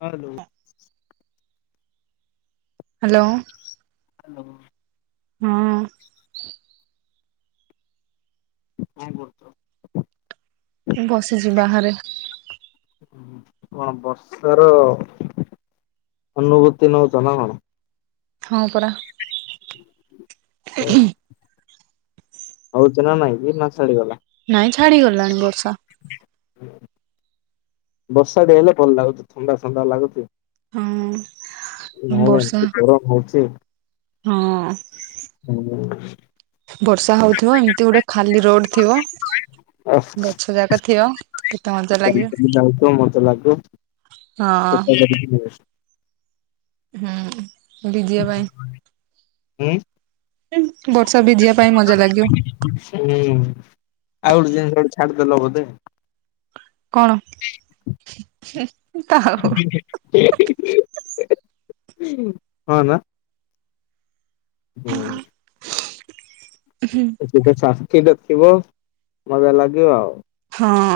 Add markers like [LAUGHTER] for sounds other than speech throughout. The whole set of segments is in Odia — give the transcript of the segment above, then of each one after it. ହ୍ୟାଲୋ। ହ୍ୟାଲୋ। ହ୍ୟାଲୋ। ହଁ। କଣ୍ କରୁଚ? ମୁଁ ବସିଛି ବାହାରେ। ହୁଁ କଣ ବର୍ଷ ର ଅନୁ ଗତି ନଉଚ ନା କଣ? ହଁ ପରା। ଚ ନା ନାଇଁ, ଏଇ ମାସ ନାଇଁ ଛାଡି ଗଲାଣି ବର୍ଷା। ବର୍ଷାଟି ହେଲେ ଭଲ ଲାଗୁଛି ଥଣ୍ଡା ଥଣ୍ଡା ଲାଗୁଛି। ହଁ। ନ ବର୍ଷା ଏମତି ଗରମ ହଉଛି। ହଁ। ମଜା ଲାଗୁ ବର୍ଷା ହଉଥିବ ଏମିତି ଗୋଟେ ଖାଲି ରୋଡ ଥିବ। ଓଫ, ଗଛ ଯାକ ଥିବ କେତେ ମଜା ଚାଲି ଲାଗିବ ଚାଲି ଯାଉଥିବ ମଜା ଲାଗୁଥିବ। ହଁ [UNINTELLIGIBLE] ହୁଁ ଦିଦିଆ ଭାଇ। ହୁଁ? ବର୍ଷା ଭିଜିବା ପାଇଁ ହୁଁ। ମଜା ଲାଗିବ ଆଉ ଗୋଟେ ଜିନିଷ ଗୋଟେ ଛାଡିଦେଲ ବୋଧେ। କଣ ତା ହଉ [UNINTELLIGIBLE] ହଁ ନା? ହୁଁ। ଗୋଟେ ସାଥୀ ଟେ ଥିବ, ମଜା ଲାଗିବ ଆଉ। ହଁ।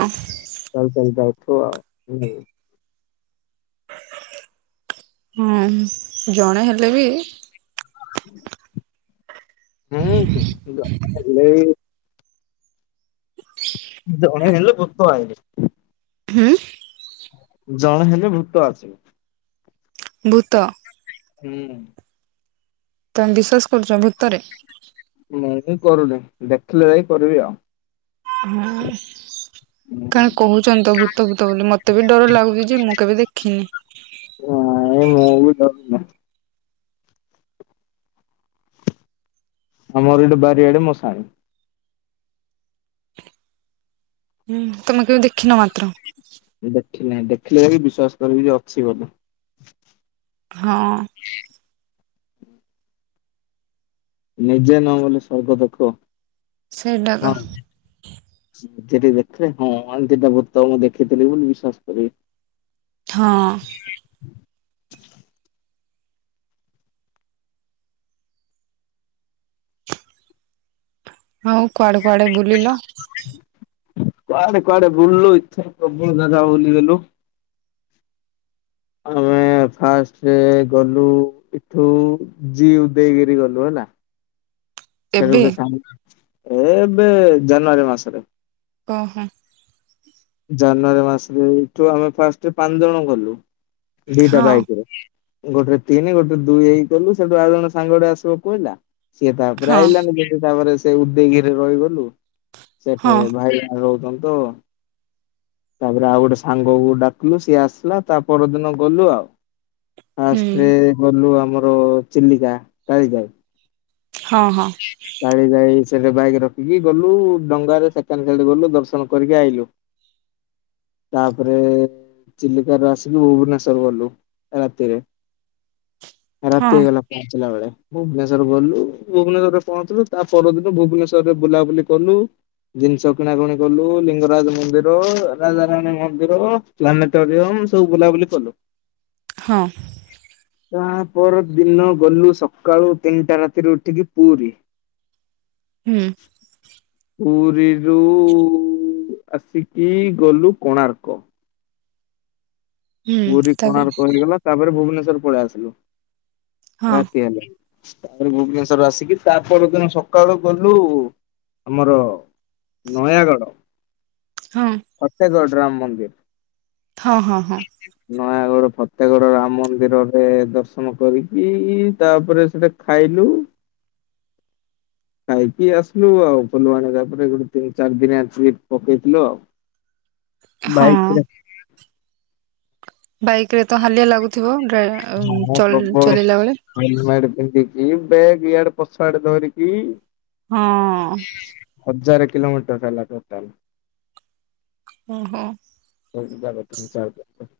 ଚାଲି [UNINTELLIGIBLE] ହୁଁ ଜଣେ ହେଲେ ବି ହୁଁ ହୁଁ ଜଣେ ହେଲେ ବି ଜଣେ ହେଲେ [UNINTELLIGIBLE] ହୁଁ? ଜଣେ ହେଲେ ଭୂତ ଆସିବ। ଭୂତ। ହୁଁ। ତମେ ବିଶ୍ବାସ କରୁଛ ଭୂତରେ? ମୁଁ କରୁନି ଦେଖିଲେ ଯାଇ କରିବି ଆଉ। ହଁ। କାଣ କହୁଛନ୍ତି ଭୂତ ଭୂତ ବୋଲି, ମତେ ବି ଡର ଲାଗୁଛି ଯେ ମୁଁ କେବେ ଦେଖିନି। ନାଇ ମୁଁ ବି ଡ ଆମର ଏଇଡେ ବାରିଆଡେ ମଶାଣି। ହୁଁ ତମେ କେବେ ଦେଖିନ ମାତ୍ର? ଦେଖି ନାହିଁ, ଦେଖିଲେ ଯାଇକି ବିଶ୍ଵାସ କରିବି ଯେ ଅଛି ବୋଲି। ହଁ ନିଜେ ନ ମଲେ ସ୍ୱର୍ଗ ଦେଖିବ? ସେଇଟା ତ ସେଠି ଦେଖିଲେ ହଁ ଯେଟା ଭୂତ ମୁଁ ଦେଖିଥିଲି ବୋଲି ବିଶ୍ୱାସ କରିବି। ହଁ। ହଉ କୁଆଡେ କୁଆଡେ ବୁଲିଲ? କୁଆଡେ କୁଆଡେ ବୁଲୁଛ [UNINTELLIGIBLE] [UNINTELLIGIBLE] ଏ ଫାଷ୍ଟରେ ଗଲୁ ଏଠୁ ଜି ଉଦୟଗିରି ଗଲୁ ହେଲା। ଏବେ? [UNINTELLIGIBLE] ଏବେ ଜାନୁଆରୀ ମାସରେ। ଓହୋ। ଜାନୁଆରୀ ମାସରେ ଏଇଠୁ ଆମେ ଫାଷ୍ଟ ପାଞ୍ଚଜଣ ଗଲୁ। ଦିଟା ହଁ ବାଇକିରେ। ଗୋଟେ ରେ ତିନି ଗୋଟେ ରେ ଦୁଇ ହେଇ ଗଲୁ ସେଠୁ ଆଉ ଜଣ ସାଙ୍ଗଟେ ଆସିବ କୁଇଲା। ସିଏ ତାପରେ ହଁ ଆଇିଲାନି ଯେତୁ ତାପରେ ସେ ଉଦୟଗିରିରେ ରହିଗଲୁ। ହଁ ସେଠି ଭାଇ [UNINTELLIGIBLE] ରହୁଚନ୍ତି ତ। ତାପରେ ଆଉ ଗୋଟେ ସାଙ୍ଗକୁ ଡାକିଲୁ ସିଏ ଆସିଲା ତା ପରଦିନ ଗଲୁ ଆଉ। ହୁଁ ଫାର୍ଷ୍ଟ ରେ ଗଲୁ ଆମର ଚିଲିକା କାଳିଜାଈ। ହଁ ହଁ କାଳିଜାଈ ସେଠି ବାଇକ ରଖିକି ଗଲୁ ଡଙ୍ଗାରେ ସେପଟସାଇଡ୍ ଗଲୁ ଦର୍ଶନ କରିକି ଆଇଲୁ। ତାପରେ ଚିଲିକା ରୁ ଆସିଲୁ ଭୁବନେଶ୍ୱର ଗଲୁ ରାତିରେ। ହଁ ରାତି ହେଇଗଲା ପହଞ୍ଚିଲା ବେଳେ ଭୁବନେଶର ଗଲୁ। ଭୁବନେଶ୍ୱରରେ ପହଞ୍ଚିଲୁ ତା ପରଦିନ ଭୁବନେଶ୍ୱର ବୁଲାବୁଲି କଲୁ। ଜିନିଷ କିଣାକୁଣି କଲୁ ଲିଙ୍ଗରାଜ ମନ୍ଦିର ରାଜାରାଣୀ ମନ୍ଦିର ପ୍ଲାନେଟୋରିୟମ ସବୁ ବୁଲାବୁଲି କଲୁ। ହଁ। ତା ପର ଦିନ ଗଲୁ ସକାଳୁ ତିନିଟା ରାତିରୁ ଉଠିକି ପୁରୀ। ହୁଁ। ପୁରୀରୁ ଆସିକି ଗଲୁ କୋଣାର୍କ। ହୁଁ ପୁରୀ ତାପରେ କୋଣାର୍କ ହେଇଗଲା ତାପରେ ଭୁବନେଶ୍ଵର ପଳେଇ ଆସିଲୁ ହଁ ରାତି ହେଲେ। ତାପରେ ଭୁବନେଶ୍ଵର ଆସିକି ତା ପରଦିନ ସକାଳୁ ଗଲୁ ଆମର ନୟାଗଡ଼ ହଁ ଫତେଗଡ଼ ରାମ ମନ୍ଦିର। ହଁ ହଁ ହଁ। ନୟାଗଡ ଫତେଗଡ ରାମ ମନ୍ଦିରରେ ଦର୍ଶନ କରିକି ତାପରେ ସେଟା ଖାଇଲୁ। [INAUDIBLE] ଖାଇକି ଆସିଲୁ ଆଉ ଫୁଲବାଣୀ ତାପରେ ଗୋଟେ ତିନି ଚାରି ଦିନି ଆସିକି ପକେଇଥିଲୁ ଆଉ। [INAUDIBLE] ବାଇକ୍ ହଁ। ରେ ବାଇକ ରେ ତ ହାଲିଆ ଲାଗୁଥିବ। ଡ୍ରା ହଁ ପ୍ରବଳ ଚଲେଇଲା ବେଳେ ହେଲମେଡ୍ ପିନ୍ଧିକି ବ୍ୟାଗ୍ ଇଆଡ଼େ ପଛ ଆଡେ ଧରିକି ହଁ। କିିଲୋମିଟର ହେଲା ଟୋଟାଲ। ଓହୋ [UNINTELLIGIBLE]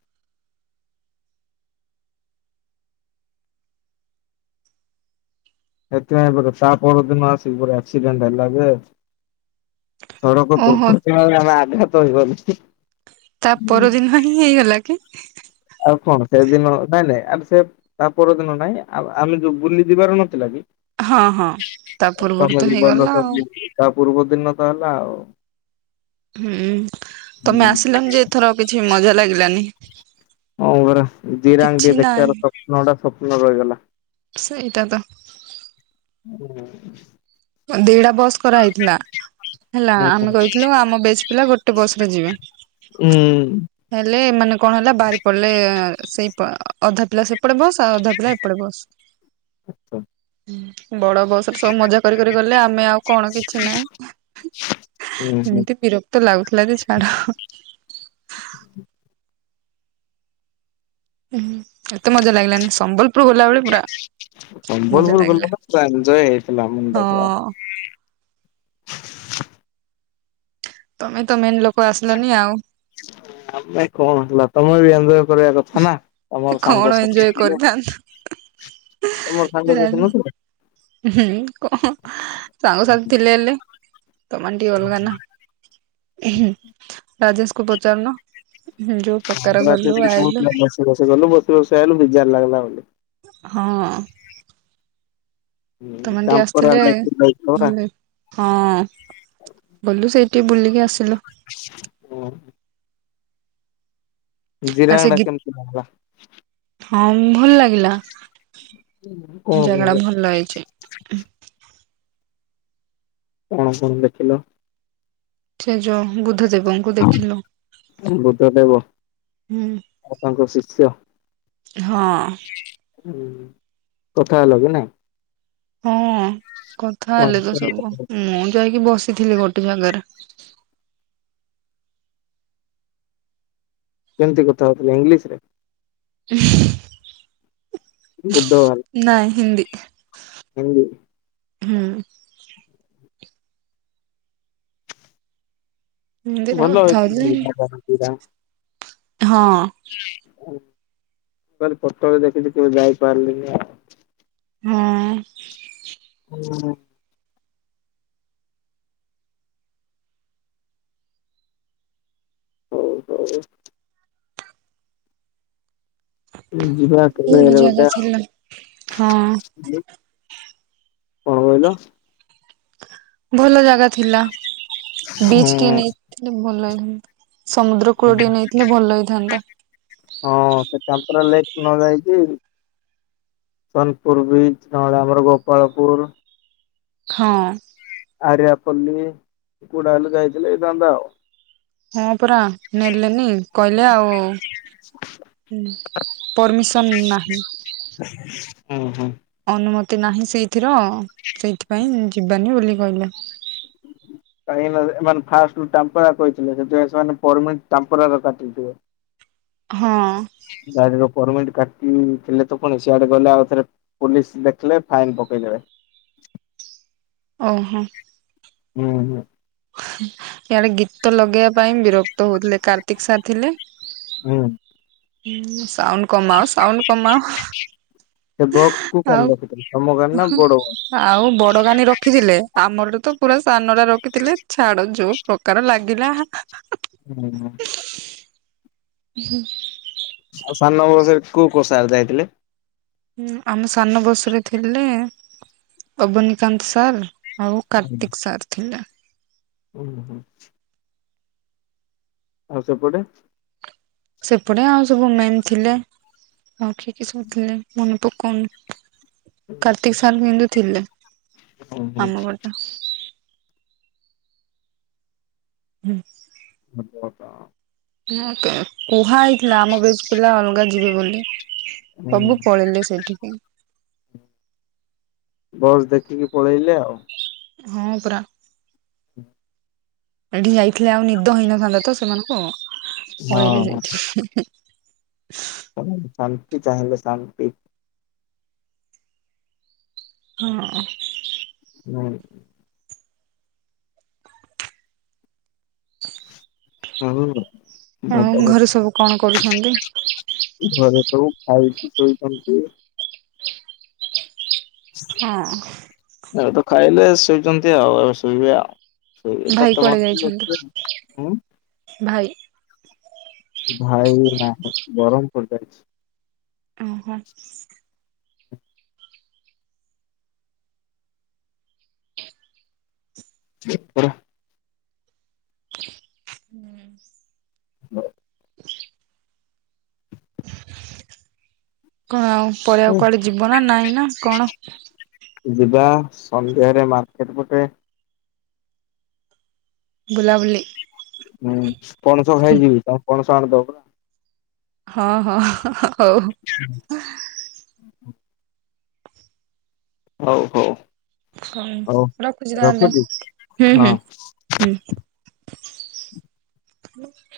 ଏଥି ପାଇଁ ପରା ତା ପର ଦିନ ଆସିକିରି ଆକ୍ସିଡେଣ୍ଟ ହେଲାଯେ ସଡ଼କ ଓହୋ ଦୁର୍ଘଟଣା ରେ ଆମେ ଆଘାତ ହେଇଗଲୁ। ତା ପରଦିନ ହିଁ ହେଇଗଲା କି? ଆଉ କଣ ସେଦିନ ନାଇଁ ନାଇଁ ଆମେ ସେ ତା ପରଦିନ ନାଇଁ ଆଉ ଆମେ ଯୋଉ ବୁଲି ଯିବାର ନଥିଲା କି? ହଁ ହଁ। ତା ପୂର୍ବରୁ ତ ସାମଗ୍ରୀ [UNINTELLIGIBLE] ହେଇଗଲା ଆଉ ପୂର୍ବ ଦିନ ତ ହେଲା ଆଉ। ହୁଁ ତମେ ଆସିଲନି ଯେ ଏଥର କିଛି ମଜା ଲାଗିଲାନି। ହ ପରା କିଛି ଜୀରାଙ୍ଗି ନାହିଁ। ଦେଖିବାର ସପ୍ନ ଟା ସପ୍ନ ରହିଗଲା। ସେଇଟା ତ ଓ ଦିଇଡା ବସ୍ କରାହେଇଥିଲା ହେଲା ହୁଁ ଆମେ କହିଥିଲୁ ଆମ ବ୍ୟାଚ ପିଲା ଗୋଟେ ବସ୍ ରେ ଯିବେ ହୁଁ ହେଲେ ଏମାନେ କଣ ହେଲା ବାହାରି ପଡିଲେ ଏଁ ସେଇ ପ ଅଧା ପିଲା ସେପଟେ ବସ୍ ଆଉ ଅଧା ପିଲା ଏପଟେ ବସ୍। ବଡ ବସ୍ ରେ ସବୁ ମଜା କରି କରି ଗଲେ ଆମେ ଆଉ କଣ କିଛିନାହିଁ। ହୁଁ ଏମିତି ବିରକ୍ତ ଲାଗୁ ଲାଗୁଥିଲା ଯେ ଛାଡ। ଏତେ ମଜା ଲାଗିଲାନି ସମ୍ବଲପୁର ଗଲା ବେଳେ ପୁରା ମଜା ବୋଲବୋଲ୍ ବୋଲ୍ ଲାଗିଲା ବାବା ପୁରା ଏନ୍ଞ୍ଜୟ ହେଇଥିଲା ମୁଣ୍ଡ ଖରା ହଁ। ତମେ ତ ମେନ୍ ଲୋକ ଆସିଲନି ଆଉ ଆମେ କଣ ହେଲା ତମେ ବି ଏଞ୍ଜୋୟ୍ କରିବା କଥା ନା ତମର କଣ ଏଞ୍ଜୟ ସାଙ୍ଗସଥି କରିଥାନ୍ତ। ତମର ସାଙ୍ଗ ସେଠି ନଥିଲେ? ହୁଁ କଣ ସାଙ୍ଗସାଥି ଥିଲେ ହେଲେ ତମେ ଟିକେ ଅଲଗା ନା। ରାଜେଶକୁ ପଚାରୁନ? ଯୋଉ ପ୍ରକାର ରାଜୁ ଗଲୁ ଆସିକି ଆଇଲୁ। କହୁଥିଲା ବସିବସି ଗଲୁ ବସିବସି ଆଇଲୁ ବିଜାର ଲାଗିଲା ବୋଲି। ହଁ। ହୁଁ ତମେ ଟିକେ ତାମ୍ପରା ଆସିଥିଲେ ଲାଇଫ ଯାଇଥିଲ ପରା। ଭଲ ହଁ। ଗଲୁ ସେଇଠି ବୁଲିକି ଆସ୍ ହ। ଆ ସେ ଜିରାଙ୍ଗଡା ଗୀ କେମିତି ଲାଗିଲା? ହଁ ଭଲ ଲାଗିଲା। କଣ ଜାଗା ଟା କଣ ଭଲ ହେଇଛି। କଣ କଣ ଦେଖିଲ? ସେ ଯୋଉ ବୁଦ୍ଧ ଦେବ। ବୁଦ୍ଧଦେବ ହୁଁ ଆଉ ତାଙ୍କ ଶିଷ୍ୟ? ହଁ। ହୁଁ କଥା ହେଲ କି ନାଇ? ହଁ କଥା ହେଲେ ତ ସବୁ କେମିତି ମୁଁ ଯାଇକି ବସି ଥିଲି ଗୋଟେ ଜାଗାରେ କେମିତି କଥା ହଉଥିଲ ଇଂଲିଶ ରେ? ଉହୁ ନାଇଁ ହିନ୍ଦୀ ହୁଁ। ହୁଁ। ହିନ୍ଦୀରେ କଥା ଭଲହେଇଛି ହଉଥିଲି। ଜାଗା ଗୁରା। ହଁ।। ମୁଁ ଖାଲି ଫୋଟୋରେ ଦେଖିଛିି କେବେ ଯାଇପାରିଲିନି ଆଉ। ହଁ। ହୁଁ। ହଉ ହଉ। ଯିବା କେବେ ଭଲ ଜାଗା ଏରବଟା ଥିଲା। ହଁ ହୁ କଣ କହିଲ? ଭଲ ଜାଗା ଥିଲା ବିଚ୍ ଟିଏ ନେଇଥିଲେ ଭଲ ହେଇଥାନ୍ତା। ସମୁଦ୍ର କୂଳଟିଏ ନେଇଥିଲେ ଭଲ ହେଇଥାନ୍ତା। ହଁ ସେ କ୍ୟାମ୍ପରା ଲେକ୍ ନ ଯାଇକି ସୋନପୁର ବିଚ ନଲେ ଆମରଗୋପାଳପୁର ହଁ ଆରଆପଲୀ କୁଡ଼ାଲେ କାଇଚଥିଲେ ଦାଧ [UNINTELLIGIBLE] ହଁ ପରା ନେଲେନି, କହିଲେ ଆଉ ପରମିସନ ନାହିଁ, ହୁଁ ହୁଁ। ଅନୁମତି ନାହିଁ, ସେଇ ସେଇଥିପାଇଁ ଯିବାନି ବୋଲି କହିଲେ କାହିଁକି ନା- ଏମାନେ ଫାଷ୍ଟ ଟାମ୍ପରା କହିଥିଲେ ସେଥିପାଇଁ ସେମାନେଟାମ୍ପର କାଟିଥିଲେ। ହଁ ପରମ [UNINTELLIGIBLE] କାଟିଥିଲେ ତ ପୁଣି, ସିଆଡେ ଗଲେ ଆଉ ଥରେ ପୋଲିସ ଦେଖିଲ ଫାଇନ ପକେଇଦେବେ। ଓହୋ। ହୁଁ ହୁଁ। ଇଆଡେ ଗୀତ ଲଗେଇବା ପାଇଁ ବିରକ୍ତ ହଉଥିଲେ। କାର୍ତିକ ସାର୍ ଥିଲେ ହୁଁ। ସାଉଣ୍ଡ କମାଅ, ସାଉଣ୍ଡ କମାଅ ସେ ବକ୍ସ କୁଉ କ ଆଉ ରଖ [UNINTELLIGIBLE] ଆଉ ବଡନାନୀ ରଖିଥିଲେ, ଆମରୁ ତ ପୁରା ସାନ ଟା ରଖିଥିଲେ ଛାଡ ଯୋଉ ପ୍ରକାର ଲାଗିଲା। ହୁଁ ହୁଁ। ହଁ [UNINTELLIGIBLE] ଆଉ ସାନ ବସରେ କୋଉ କୋଉ ସାର ଯାଇଥିଲେ? ହୁଁ ଆମ ସାନ ବସରେ ଥିଲେ -ଅବନୀକାନ୍ତ ସାର୍, ଆଉ କାର୍ତ୍ତିକ୍ ସାର ଥିଲା। ଓୁ ହୁଁ [UNINTELLIGIBLE] ଆଉ ସେପଟେ ସେପଟେ ଆଉ ସବୁ ମେନ୍ ଥିଲେ, ଆଉ କିଏ କିଏ ସବୁ ଥିଲେ ମନେ ପକାଉନି। କାର୍ତ୍ତିକ ସାର୍ କିନ୍ତୁ ଥିଲେ ହୁଁ ହୁଁ। ଆମ ପଟେ ହୁଁ [UNINTELLIGIBLE] ଆ [UNINTELLIGIBLE] ହକ [UNINTELLIGIBLE] କୁହା ହେଇଥିଲା- ଆମ ବ୍ୟାଚ ପିଲା ଅଲଗା ଯିବେ ବୋଲି, ସବୁ ପଳେଇଲେ ସେଠିକି ବସ୍ ଦେଖିକି ପଳେଇଲେ ଆଉ ହଁ ପରା। ହୁଁ [INAUDIBLE] ଏଠି ଯାଇଥିଲେ ଆଉ ନିଦ ହେଇନଥାନ୍ତା ତ ସେମାନଙ୍କୁ ପଳେଇଲେ ହଁ। ସେଇଠି ଶାନ୍ତି ଚାହିଁଲେ ଶାନ୍ତି। ହଁ। ହୁଁ। ଚି [UNINTELLIGIBLE] ହଉ। ଭ [UNINTELLIGIBLE] ସବୁ କଣ ଘରେ କରୁଛନ୍ତି? ସବୁ ଖାଇଛି। ହ କ [UNINTELLIGIBLE] ହଁ। ଏ ତ ଖାଇଲେ ଶୋଇଛନ୍ତି ଆଉ ଶୋଇବେ ଆଉ ସେଇ ଭାଇ କୁଆଡେ ଯାଇଛନ୍ତି? ତଁ [UNINTELLIGIBLE] ଭାଇ ଭାଇ ନାହିଁ, ବ୍ରହମପୁର ଯାଇଛି। ଓହୋ। ପରା [UNINTELLIGIBLE] ହୁଁ [UNINTELLIGIBLE] ହଁ [UNINTELLIGIBLE] କଣ ଆଉ? ପଳେଇଆକୁ କୁଆଡେ ଯିବ ନା, ନାଇଁ ନା କଣ? ଯିବା। ସନ୍ଧ୍ୟାରେ, ମାର୍କେଟ ପଟେ। ଗୁଲା ବୁଲି। ହୁଁ, ପଣସ ଖାଇ ଯିବି। ତମେ ପଣସ ଆଣିଦବ। ହଁ, ହଁ, ହା, ହା, ହା ହଉ। ହଉ, ହଉ। ହଁ, ହଉ ରଖୁଛି ତାହେଲେ? ହୁଁ, ହଁ। ହୁଁ, ହୁଁ। ହଁ।